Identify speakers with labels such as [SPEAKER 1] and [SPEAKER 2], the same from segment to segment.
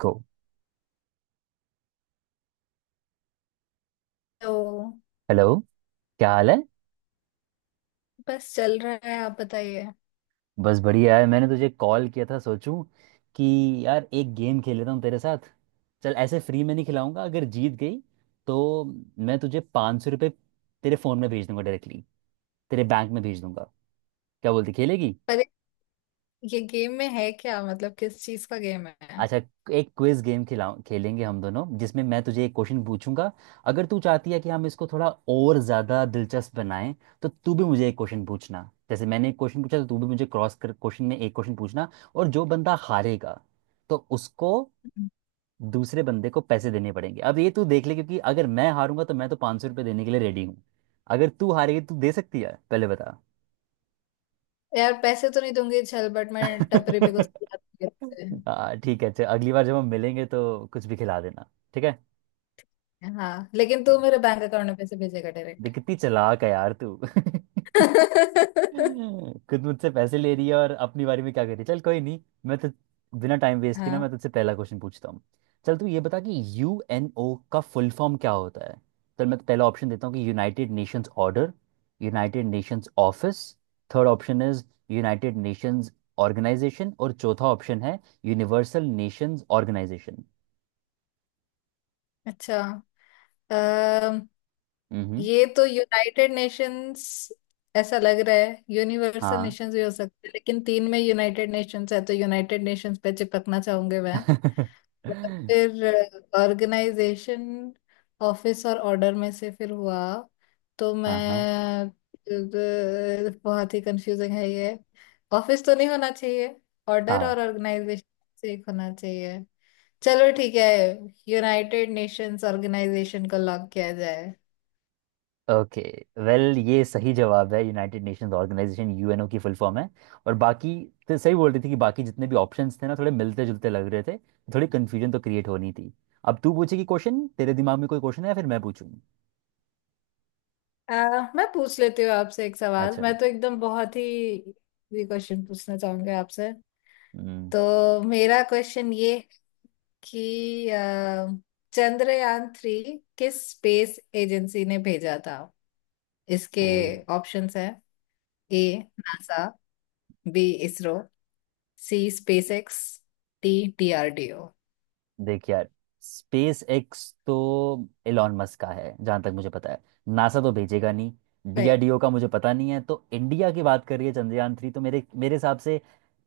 [SPEAKER 1] गो।
[SPEAKER 2] तो
[SPEAKER 1] हेलो, क्या हाल है?
[SPEAKER 2] बस चल रहा है, आप बताइए।
[SPEAKER 1] बस बढ़िया है। मैंने तुझे कॉल किया था, सोचूं कि यार एक गेम खेल लेता हूँ तेरे साथ। चल, ऐसे फ्री में नहीं खिलाऊंगा। अगर जीत गई तो मैं तुझे 500 रुपये तेरे फ़ोन में भेज दूंगा, डायरेक्टली तेरे बैंक में भेज दूंगा। क्या बोलती, खेलेगी?
[SPEAKER 2] पर ये गेम में है क्या, मतलब किस चीज का गेम है?
[SPEAKER 1] अच्छा, एक क्विज गेम खिलाऊं, खेलेंगे हम दोनों, जिसमें मैं तुझे एक क्वेश्चन पूछूंगा। अगर तू चाहती है कि हम इसको थोड़ा और ज़्यादा दिलचस्प बनाएं, तो तू भी मुझे एक क्वेश्चन पूछना। जैसे मैंने एक क्वेश्चन पूछा, तो तू भी मुझे क्रॉस कर क्वेश्चन में एक क्वेश्चन पूछना। और जो बंदा हारेगा तो उसको
[SPEAKER 2] हम्म।
[SPEAKER 1] दूसरे बंदे को पैसे देने पड़ेंगे। अब ये तू देख ले, क्योंकि अगर मैं हारूंगा तो मैं तो 500 रुपये देने के लिए रेडी हूँ। अगर तू हारेगी तो तू दे सकती है, पहले बता।
[SPEAKER 2] यार पैसे तो नहीं दूंगी, चल बट मैं टपरी पे कुछ खिला दूंगी।
[SPEAKER 1] हाँ, ठीक है। अच्छा, अगली बार जब हम मिलेंगे तो कुछ भी खिला देना, ठीक है।
[SPEAKER 2] हाँ लेकिन तू मेरे बैंक अकाउंट में पैसे भेजेगा डायरेक्ट।
[SPEAKER 1] दिखती चालाक है यार तू। खुद मुझसे पैसे ले रही है और अपनी बारे में क्या कर रही है। चल, कोई नहीं। मैं तो बिना टाइम वेस्ट किए ना
[SPEAKER 2] हाँ।
[SPEAKER 1] मैं तुझसे पहला क्वेश्चन पूछता हूँ। चल, तू ये बता कि यू एन ओ का फुल फॉर्म क्या होता है। चल, मैं तो पहला ऑप्शन देता हूँ कि United Nations order, United Nations office, third option is United Nations organisation, और चौथा ऑप्शन है यूनिवर्सल नेशंस ऑर्गेनाइजेशन।
[SPEAKER 2] अच्छा। अम,
[SPEAKER 1] हम्म।
[SPEAKER 2] ये तो यूनाइटेड नेशंस ऐसा लग रहा है। यूनिवर्सल
[SPEAKER 1] हाँ।
[SPEAKER 2] नेशंस भी हो सकते हैं, लेकिन तीन में यूनाइटेड नेशंस है तो यूनाइटेड नेशंस पे चिपकना चाहूंगी मैं। और फिर ऑर्गेनाइजेशन, ऑफिस और ऑर्डर में से फिर हुआ तो
[SPEAKER 1] हाँ
[SPEAKER 2] मैं
[SPEAKER 1] हाँ,
[SPEAKER 2] बहुत ही कंफ्यूजिंग है ये। ऑफिस तो नहीं होना चाहिए, ऑर्डर
[SPEAKER 1] हाँ।
[SPEAKER 2] और ऑर्गेनाइजेशन से एक होना चाहिए। चलो ठीक है, यूनाइटेड नेशंस ऑर्गेनाइजेशन को लॉक किया जाए।
[SPEAKER 1] ओके, वेल, ये सही जवाब है। यूनाइटेड नेशंस ऑर्गेनाइजेशन यूएनओ की फुल फॉर्म है। और बाकी तो सही बोल रही थी कि बाकी जितने भी ऑप्शंस थे ना थोड़े मिलते जुलते लग रहे थे, थोड़ी कन्फ्यूजन तो क्रिएट होनी थी। अब तू पूछेगी क्वेश्चन। तेरे दिमाग में कोई क्वेश्चन है या फिर मैं पूछूं?
[SPEAKER 2] मैं पूछ लेती हूँ आपसे एक सवाल।
[SPEAKER 1] अच्छा।
[SPEAKER 2] मैं तो एकदम बहुत ही क्वेश्चन पूछना चाहूंगी आपसे।
[SPEAKER 1] हम्म।
[SPEAKER 2] तो मेरा क्वेश्चन ये कि चंद्रयान थ्री किस स्पेस एजेंसी ने भेजा था? इसके
[SPEAKER 1] तो
[SPEAKER 2] ऑप्शंस हैं, A NASA, B ISRO, C SpaceX, D DRDO.
[SPEAKER 1] देख यार, स्पेस एक्स तो एलॉन मस्क का है जहां तक मुझे पता है। नासा तो भेजेगा नहीं।
[SPEAKER 2] भाई
[SPEAKER 1] डीआरडीओ का मुझे पता नहीं है। तो इंडिया की बात कर रही है, चंद्रयान थ्री, तो मेरे मेरे हिसाब से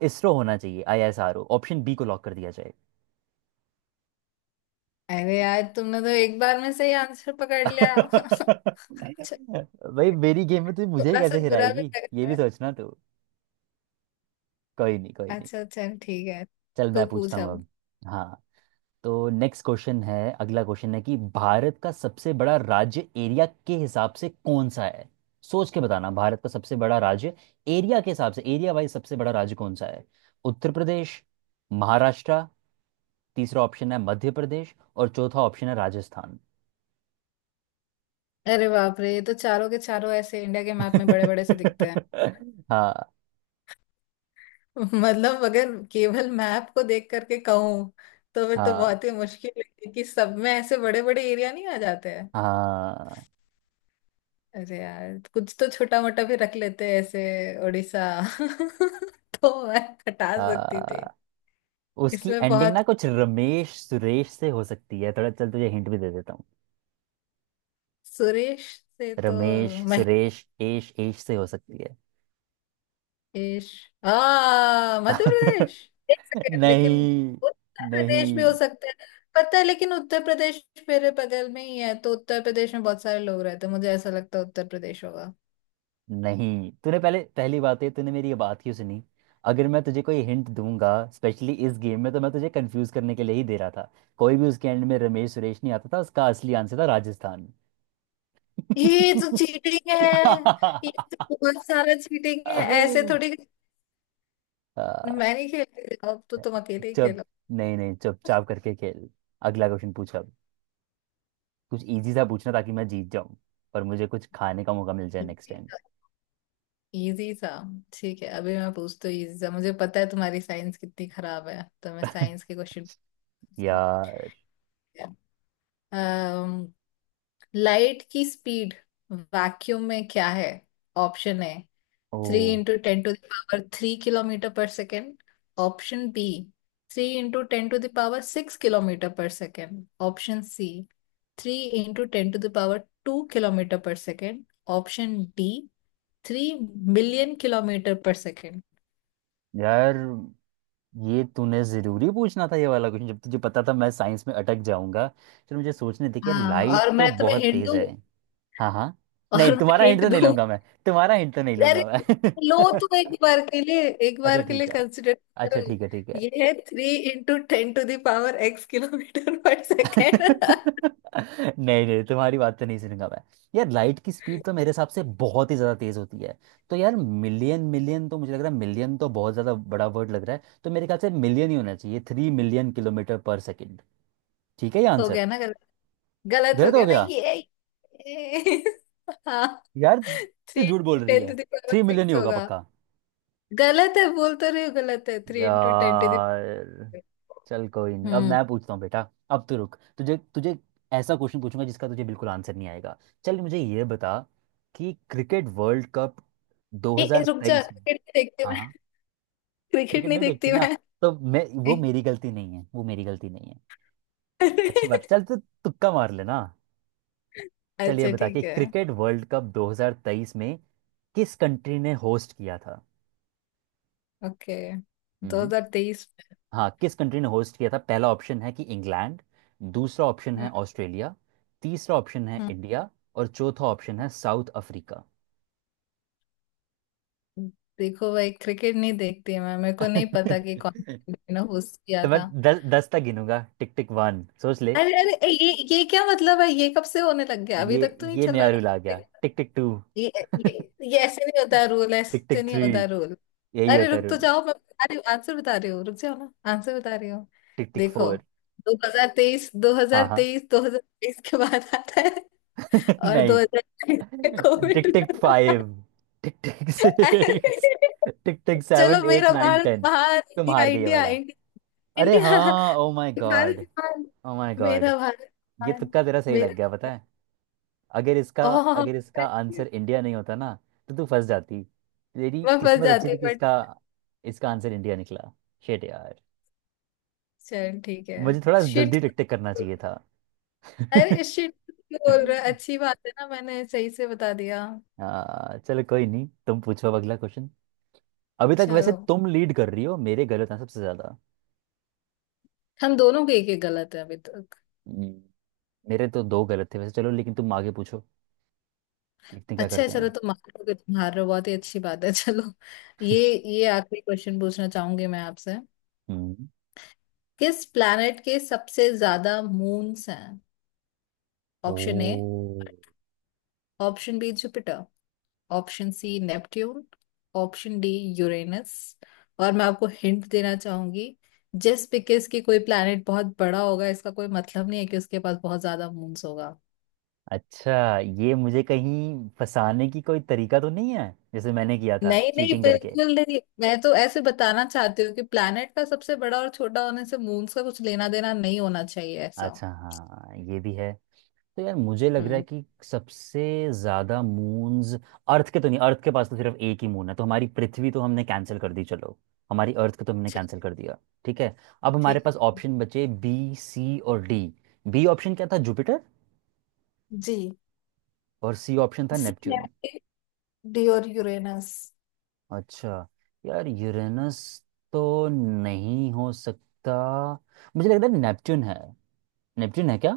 [SPEAKER 1] इसरो होना चाहिए। आईएसआरओ ऑप्शन बी को लॉक कर दिया।
[SPEAKER 2] अरे यार, तुमने तो एक बार में सही आंसर पकड़ लिया। अच्छा,
[SPEAKER 1] भाई, मेरी गेम में तू मुझे ही
[SPEAKER 2] थोड़ा सा
[SPEAKER 1] कैसे
[SPEAKER 2] बुरा भी
[SPEAKER 1] हिराएगी?
[SPEAKER 2] लग
[SPEAKER 1] ये
[SPEAKER 2] रहा
[SPEAKER 1] भी
[SPEAKER 2] है।
[SPEAKER 1] सोचना तू। कोई नहीं, कोई नहीं।
[SPEAKER 2] अच्छा चल ठीक है,
[SPEAKER 1] चल, मैं
[SPEAKER 2] तो
[SPEAKER 1] पूछता
[SPEAKER 2] पूछ
[SPEAKER 1] हूँ
[SPEAKER 2] अब।
[SPEAKER 1] अब। हाँ। तो नेक्स्ट क्वेश्चन है, अगला क्वेश्चन है कि भारत का सबसे बड़ा राज्य एरिया के हिसाब से कौन सा है। सोच के बताना, भारत का सबसे बड़ा राज्य, एरिया के हिसाब से, एरिया वाइज सबसे बड़ा राज्य कौन सा है। उत्तर प्रदेश, महाराष्ट्र, तीसरा ऑप्शन है मध्य प्रदेश, और चौथा ऑप्शन है राजस्थान।
[SPEAKER 2] अरे बाप रे, ये तो चारों के चारों ऐसे इंडिया के मैप में बड़े बड़े से दिखते हैं।
[SPEAKER 1] हाँ।
[SPEAKER 2] मतलब अगर केवल मैप को देख करके कहूँ तो फिर तो
[SPEAKER 1] हाँ,
[SPEAKER 2] बहुत ही मुश्किल है कि सब में ऐसे बड़े बड़े एरिया नहीं आ जाते हैं।
[SPEAKER 1] हाँ।
[SPEAKER 2] अरे यार, कुछ तो छोटा मोटा भी रख लेते हैं, ऐसे उड़ीसा। तो मैं हटा सकती थी।
[SPEAKER 1] आ, उसकी
[SPEAKER 2] इसमें
[SPEAKER 1] एंडिंग
[SPEAKER 2] बहुत
[SPEAKER 1] ना कुछ रमेश सुरेश से हो सकती है थोड़ा। चल, तुझे हिंट भी दे देता हूँ।
[SPEAKER 2] सुरेश से तो
[SPEAKER 1] रमेश सुरेश एश एश से हो सकती है।
[SPEAKER 2] महेश, आ मध्य प्रदेश। एक सेकेंड, लेकिन
[SPEAKER 1] नहीं,
[SPEAKER 2] उत्तर प्रदेश भी हो
[SPEAKER 1] नहीं।
[SPEAKER 2] सकता है, पता है। लेकिन उत्तर प्रदेश मेरे बगल में ही है, तो उत्तर प्रदेश में बहुत सारे लोग रहते हैं, मुझे ऐसा लगता है उत्तर प्रदेश होगा।
[SPEAKER 1] नहीं, तूने पहले, पहली बात है तूने मेरी ये बात क्यों सुनी? अगर मैं तुझे कोई हिंट दूंगा स्पेशली इस गेम में, तो मैं तुझे कंफ्यूज करने के लिए ही दे रहा था। कोई भी उसके एंड में रमेश सुरेश नहीं आता था। उसका असली आंसर था राजस्थान।
[SPEAKER 2] ये तो चीटिंग है। ये तो बहुत सारा चीटिंग है। ऐसे थोड़ी,
[SPEAKER 1] आ,
[SPEAKER 2] मैं नहीं खेलती अब तो, तुम अकेले ही
[SPEAKER 1] चुप।
[SPEAKER 2] खेलो।
[SPEAKER 1] नहीं, नहीं, चुपचाप करके खेल। अगला क्वेश्चन पूछ अब। कुछ इजी सा पूछना, ताकि मैं जीत जाऊं, पर मुझे कुछ खाने का मौका मिल जाए नेक्स्ट
[SPEAKER 2] इजी
[SPEAKER 1] टाइम।
[SPEAKER 2] सा easy सा। ठीक है अभी मैं पूछती हूँ इजी सा। मुझे पता है तुम्हारी साइंस कितनी खराब है, तो मैं साइंस के क्वेश्चन।
[SPEAKER 1] यार।
[SPEAKER 2] लाइट की स्पीड वैक्यूम में क्या है? ऑप्शन है
[SPEAKER 1] oh,
[SPEAKER 2] three into ten to the power three kilometre per second, option B three into ten to the power six kilometre per second, option C three into ten to the power two kilometre per second, option D three million kilometre per second.
[SPEAKER 1] यार, ये तूने जरूरी पूछना था ये वाला question, जब तुझे पता था मैं साइंस में अटक जाऊंगा। चल, मुझे सोचने दे कि यार,
[SPEAKER 2] हाँ,
[SPEAKER 1] लाइट
[SPEAKER 2] और
[SPEAKER 1] तो
[SPEAKER 2] मैं तुम्हें
[SPEAKER 1] बहुत
[SPEAKER 2] हिंट
[SPEAKER 1] तेज
[SPEAKER 2] दूँ।
[SPEAKER 1] है। हाँ, हाँ। नहीं,
[SPEAKER 2] और मैं
[SPEAKER 1] तुम्हारा हिंट
[SPEAKER 2] हिंट
[SPEAKER 1] तो नहीं
[SPEAKER 2] दूँ,
[SPEAKER 1] लूंगा मैं। तुम्हारा हिंट तो नहीं
[SPEAKER 2] अरे
[SPEAKER 1] लूंगा मैं।
[SPEAKER 2] लो तुम। एक बार के लिए, एक
[SPEAKER 1] अच्छा
[SPEAKER 2] बार के
[SPEAKER 1] ठीक
[SPEAKER 2] लिए
[SPEAKER 1] है।
[SPEAKER 2] कंसिडर
[SPEAKER 1] अच्छा
[SPEAKER 2] करो।
[SPEAKER 1] ठीक है, ठीक है।
[SPEAKER 2] ये है three into ten to the power x kilometre per second.
[SPEAKER 1] नहीं, नहीं, तुम्हारी बात तो नहीं सुनूंगा मैं। यार, लाइट की स्पीड तो मेरे हिसाब से बहुत ही ज्यादा तेज होती है। तो यार, मिलियन मिलियन तो मुझे लग रहा है। मिलियन तो बहुत ज्यादा बड़ा वर्ड लग रहा है, तो मेरे ख्याल से मिलियन ही होना चाहिए। Three million kilometre per second. ठीक है, ये
[SPEAKER 2] हो
[SPEAKER 1] आंसर।
[SPEAKER 2] गया ना? गलत हो
[SPEAKER 1] गलत हो
[SPEAKER 2] गया ना
[SPEAKER 1] गया?
[SPEAKER 2] ये? ये- हाँ,
[SPEAKER 1] यार, तू
[SPEAKER 2] थ्री
[SPEAKER 1] झूठ बोल
[SPEAKER 2] इंटू
[SPEAKER 1] रही
[SPEAKER 2] टेन
[SPEAKER 1] है।
[SPEAKER 2] टू दावर
[SPEAKER 1] थ्री मिलियन ही
[SPEAKER 2] सिक्स
[SPEAKER 1] होगा,
[SPEAKER 2] होगा।
[SPEAKER 1] पक्का।
[SPEAKER 2] गलत है, बोल तो रही हूँ गलत है, three into ten to the power.
[SPEAKER 1] यार, चल कोई नहीं। अब
[SPEAKER 2] हम्म।
[SPEAKER 1] मैं पूछता हूँ बेटा। अब तो रुक। तुझे तुझे ऐसा क्वेश्चन पूछूंगा जिसका तुझे बिल्कुल आंसर नहीं आएगा। चल, मुझे ये बता कि क्रिकेट वर्ल्ड कप
[SPEAKER 2] ए, ए, रुक जा,
[SPEAKER 1] 2023 में।
[SPEAKER 2] क्रिकेट नहीं देखती
[SPEAKER 1] हाँ,
[SPEAKER 2] मैं।
[SPEAKER 1] हाँ।
[SPEAKER 2] क्रिकेट
[SPEAKER 1] क्रिकेट
[SPEAKER 2] नहीं
[SPEAKER 1] नहीं देखती
[SPEAKER 2] देखती
[SPEAKER 1] ना,
[SPEAKER 2] मैं।
[SPEAKER 1] तो मैं, वो मेरी गलती नहीं है, वो मेरी गलती नहीं है। अच्छी बात। चल तो तुक्का मार लेना। चल, ये
[SPEAKER 2] अच्छा
[SPEAKER 1] बता कि
[SPEAKER 2] ठीक है।
[SPEAKER 1] क्रिकेट वर्ल्ड कप 2023 में किस कंट्री ने होस्ट किया था।
[SPEAKER 2] ओके।
[SPEAKER 1] हम्म।
[SPEAKER 2] 2023
[SPEAKER 1] हाँ, किस कंट्री ने होस्ट किया था। पहला ऑप्शन है कि इंग्लैंड, दूसरा ऑप्शन है
[SPEAKER 2] में।
[SPEAKER 1] ऑस्ट्रेलिया, तीसरा ऑप्शन है
[SPEAKER 2] हम्म,
[SPEAKER 1] इंडिया, और चौथा ऑप्शन है साउथ अफ्रीका।
[SPEAKER 2] हम्म। देखो भाई, क्रिकेट नहीं देखती मैं, मेरे को नहीं पता कि कौन ने होस्ट किया
[SPEAKER 1] तो मैं
[SPEAKER 2] था।
[SPEAKER 1] 10 10 तक गिनूंगा। टिक टिक वन, सोच ले।
[SPEAKER 2] अरे अरे ए, ये क्या मतलब है? ये कब से होने लग गया, अभी
[SPEAKER 1] ये
[SPEAKER 2] तक तो नहीं
[SPEAKER 1] ये
[SPEAKER 2] चल
[SPEAKER 1] नया
[SPEAKER 2] रहा
[SPEAKER 1] रूल आ
[SPEAKER 2] था।
[SPEAKER 1] गया। टिक टिक टू।
[SPEAKER 2] ये ये ये ऐसे नहीं होता रूल,
[SPEAKER 1] टिक
[SPEAKER 2] ऐसे
[SPEAKER 1] टिक
[SPEAKER 2] नहीं
[SPEAKER 1] थ्री,
[SPEAKER 2] होता रूल।
[SPEAKER 1] यही
[SPEAKER 2] अरे
[SPEAKER 1] होता है
[SPEAKER 2] रुक तो
[SPEAKER 1] रूल।
[SPEAKER 2] जाओ, मैं बता रही हूँ आंसर, बता रही हूँ, रुक जाओ ना, आंसर बता रही हूँ।
[SPEAKER 1] टिक टिक
[SPEAKER 2] देखो,
[SPEAKER 1] फोर।
[SPEAKER 2] 2023,
[SPEAKER 1] हाँ, हाँ।
[SPEAKER 2] 2023, 2023 के बाद आता है, और
[SPEAKER 1] नहीं।
[SPEAKER 2] 2023 में covid.
[SPEAKER 1] Tick tick five, tick tick six, tick tick
[SPEAKER 2] चलो
[SPEAKER 1] सेवन, एट,
[SPEAKER 2] मेरा
[SPEAKER 1] नाइन,
[SPEAKER 2] भारत
[SPEAKER 1] टेन।
[SPEAKER 2] महान।
[SPEAKER 1] तुम हार गई ये
[SPEAKER 2] इंडिया, इंडिया,
[SPEAKER 1] वाला। अरे
[SPEAKER 2] इंडिया।
[SPEAKER 1] हाँ, ओ माय
[SPEAKER 2] भारत
[SPEAKER 1] गॉड।
[SPEAKER 2] महान,
[SPEAKER 1] ओ माय गॉड।
[SPEAKER 2] मेरा भारत
[SPEAKER 1] ये
[SPEAKER 2] महान।
[SPEAKER 1] तुक्का तेरा सही लग गया,
[SPEAKER 2] मेरा,
[SPEAKER 1] पता है। अगर इसका,
[SPEAKER 2] ओह,
[SPEAKER 1] अगर इसका आंसर इंडिया नहीं होता ना, तो तू फंस जाती। तेरी
[SPEAKER 2] मैं फंस
[SPEAKER 1] किस्मत अच्छी
[SPEAKER 2] जाती हूँ।
[SPEAKER 1] थी कि इसका, इसका आंसर इंडिया निकला। शेट यार,
[SPEAKER 2] चल ठीक है।
[SPEAKER 1] मुझे थोड़ा
[SPEAKER 2] शिट।
[SPEAKER 1] जल्दी टिक टिक करना चाहिए था।
[SPEAKER 2] अरे शिट क्यों बोल रहा है, अच्छी बात है ना मैंने सही से बता दिया।
[SPEAKER 1] चलो कोई नहीं, तुम पूछो अब अगला क्वेश्चन। अभी तक वैसे
[SPEAKER 2] चलो
[SPEAKER 1] तुम लीड कर रही हो, मेरे गलत हैं सबसे ज्यादा।
[SPEAKER 2] हम दोनों के एक एक गलत है अभी तक।
[SPEAKER 1] हम्म, मेरे तो दो गलत थे वैसे। चलो, लेकिन तुम आगे पूछो। देखते हैं क्या
[SPEAKER 2] अच्छा है,
[SPEAKER 1] करते हैं
[SPEAKER 2] चलो
[SPEAKER 1] अब।
[SPEAKER 2] तुम मान लो कि तुम हार रहे हो, बहुत ही अच्छी बात है। चलो, ये ये आखिरी क्वेश्चन पूछना चाहूंगी मैं आपसे।
[SPEAKER 1] हम्म।
[SPEAKER 2] किस प्लैनेट के सबसे ज्यादा मून्स हैं?
[SPEAKER 1] Oh,
[SPEAKER 2] option A, option B Jupiter, option C Neptune, option D Uranus. और मैं आपको हिंट देना चाहूंगी, जस्ट बिकॉज कि कोई प्लैनेट बहुत बड़ा होगा इसका कोई मतलब नहीं है कि उसके पास बहुत ज्यादा मून्स होगा।
[SPEAKER 1] अच्छा, ये मुझे कहीं फंसाने की कोई तरीका तो नहीं है, जैसे मैंने किया था
[SPEAKER 2] नहीं नहीं,
[SPEAKER 1] चीटिंग करके?
[SPEAKER 2] बिल्कुल नहीं, मैं तो ऐसे बताना चाहती हूँ कि प्लैनेट का सबसे बड़ा और छोटा होने से मून्स का कुछ लेना देना नहीं होना चाहिए ऐसा।
[SPEAKER 1] अच्छा, हाँ, ये भी है। तो यार, मुझे लग रहा है
[SPEAKER 2] हम्म।
[SPEAKER 1] कि सबसे ज्यादा मून्स, अर्थ के तो नहीं, अर्थ के पास तो सिर्फ एक ही मून है। तो हमारी पृथ्वी तो हमने कैंसिल कर दी। चलो, हमारी अर्थ को तो हमने कैंसिल
[SPEAKER 2] चलो,
[SPEAKER 1] कर दिया। ठीक है, अब हमारे
[SPEAKER 2] ठीक।
[SPEAKER 1] पास ऑप्शन बचे बी, सी और डी। बी ऑप्शन क्या था, जुपिटर।
[SPEAKER 2] जी।
[SPEAKER 1] और सी ऑप्शन था
[SPEAKER 2] सी
[SPEAKER 1] नेपच्यून।
[SPEAKER 2] नेपट्यून, डी और यूरेनस।
[SPEAKER 1] अच्छा। यार, यूरेनस तो नहीं हो सकता। मुझे लग रहा है नेपच्यून है। नेपच्यून है क्या?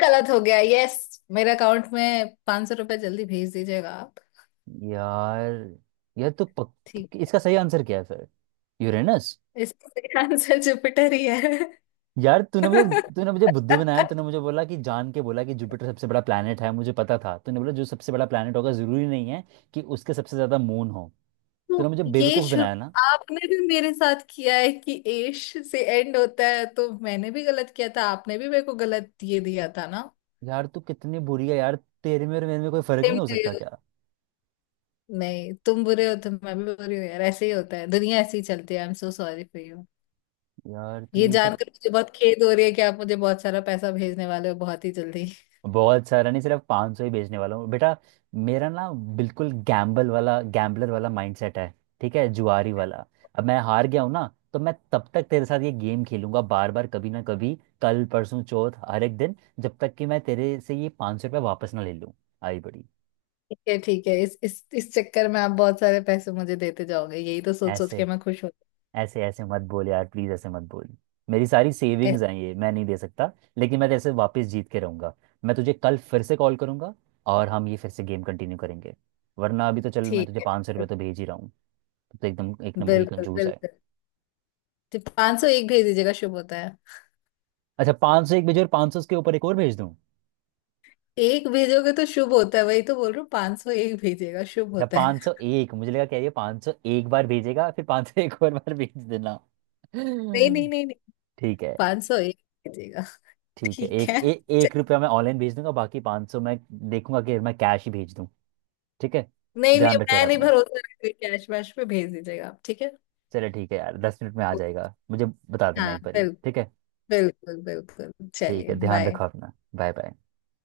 [SPEAKER 2] गलत हो गया, यस। मेरे अकाउंट में ₹500 जल्दी भेज दीजिएगा आप।
[SPEAKER 1] यार। यार तो पक...।
[SPEAKER 2] ठीक।
[SPEAKER 1] इसका सही आंसर क्या है फिर? यूरेनस?
[SPEAKER 2] इसका आंसर जुपिटर ही है।
[SPEAKER 1] यार, तूने मुझे, तूने मुझे बुद्धू बनाया। तूने मुझे बोला कि, जान के बोला कि जुपिटर सबसे बड़ा प्लेनेट है, मुझे पता था। तूने बोला जो सबसे बड़ा प्लेनेट होगा जरूरी नहीं है कि उसके सबसे ज्यादा मून हो।
[SPEAKER 2] तो
[SPEAKER 1] तूने मुझे
[SPEAKER 2] ये
[SPEAKER 1] बेवकूफ
[SPEAKER 2] शुरू
[SPEAKER 1] बनाया ना।
[SPEAKER 2] आपने भी मेरे साथ किया है कि एश से एंड होता है, तो मैंने भी गलत किया था, आपने भी मेरे को गलत ये दिया था ना।
[SPEAKER 1] यार, तू कितनी बुरी है यार। तेरे में और मेरे में कोई फर्क
[SPEAKER 2] तुम
[SPEAKER 1] नहीं हो
[SPEAKER 2] बुरे
[SPEAKER 1] सकता
[SPEAKER 2] हो,
[SPEAKER 1] क्या?
[SPEAKER 2] नहीं तुम बुरे हो तो मैं भी बुरी हूँ यार, ऐसे ही होता है, दुनिया ऐसे ही चलती है। I am so sorry for you.
[SPEAKER 1] यार, तू
[SPEAKER 2] ये
[SPEAKER 1] ये सब।
[SPEAKER 2] जानकर मुझे बहुत खेद हो रही है कि आप मुझे बहुत सारा पैसा भेजने वाले हो बहुत ही जल्दी।
[SPEAKER 1] बहुत सारा नहीं, सिर्फ 500 सौ ही बेचने वाला हूँ बेटा। मेरा ना बिल्कुल गैम्बल वाला, गैम्बलर वाला माइंडसेट है, ठीक है, जुआरी वाला। अब मैं हार गया हूँ ना, तो मैं तब तक तेरे साथ ये गेम खेलूंगा बार बार, कभी ना कभी, कल, परसों, चौथ, हर एक दिन, जब तक कि मैं तेरे से ये 500 सौ रुपये वापस ना ले लूँ। आई बड़ी।
[SPEAKER 2] ठीक है ठीक है, इस इस चक्कर में आप बहुत सारे पैसे मुझे देते जाओगे, यही तो सोच सोच के
[SPEAKER 1] ऐसे,
[SPEAKER 2] मैं खुश होती
[SPEAKER 1] ऐसे, ऐसे मत बोल यार, प्लीज ऐसे मत बोल। मेरी सारी
[SPEAKER 2] हूँ। ऐ-
[SPEAKER 1] सेविंग्स हैं ये, मैं नहीं दे सकता। लेकिन मैं जैसे वापस जीत के रहूंगा, मैं तुझे कल फिर से कॉल करूंगा, और हम ये फिर से गेम कंटिन्यू करेंगे। वरना अभी तो चल, मैं
[SPEAKER 2] ठीक
[SPEAKER 1] तुझे
[SPEAKER 2] है,
[SPEAKER 1] 500 रुपये तो भेज ही रहा हूँ। तो एकदम एक नंबर की
[SPEAKER 2] बिल्कुल
[SPEAKER 1] कंजूस है।
[SPEAKER 2] बिल्कुल। तो 501 भेज दीजिएगा, शुभ होता है।
[SPEAKER 1] अच्छा, पाँच सौ एक भेजो और पाँच सौ उसके ऊपर एक और भेज दूँ?
[SPEAKER 2] एक भेजोगे तो शुभ होता है, वही तो बोल रहा हूँ, 501 भेजिएगा, शुभ
[SPEAKER 1] अच्छा,
[SPEAKER 2] होता है।
[SPEAKER 1] पाँच सौ एक। मुझे लगा क्या, ये पाँच सौ एक बार भेजेगा फिर पाँच सौ एक और बार भेज देना।
[SPEAKER 2] नहीं नहीं नहीं नहीं,
[SPEAKER 1] ठीक है।
[SPEAKER 2] 501 भेजिएगा।
[SPEAKER 1] ठीक है,
[SPEAKER 2] ठीक है। च-
[SPEAKER 1] एक रुपया मैं ऑनलाइन भेज दूंगा, बाकी पाँच सौ मैं देखूंगा कि मैं कैश ही भेज दूँ। ठीक है,
[SPEAKER 2] नहीं नहीं,
[SPEAKER 1] ध्यान रखे यार
[SPEAKER 2] मैं नहीं
[SPEAKER 1] अपना।
[SPEAKER 2] भरोसा रखती, कैश वैश पे भेज दीजिएगा आप, ठीक है।
[SPEAKER 1] चले, ठीक है यार, 10 मिनट में आ जाएगा मुझे, बता देना
[SPEAKER 2] हाँ
[SPEAKER 1] एक बारी,
[SPEAKER 2] बिल्कुल,
[SPEAKER 1] ठीक है।
[SPEAKER 2] बिल्कुल बिल्कुल।
[SPEAKER 1] ठीक है,
[SPEAKER 2] चलिए
[SPEAKER 1] ध्यान
[SPEAKER 2] बाय।
[SPEAKER 1] रखो अपना, बाय बाय।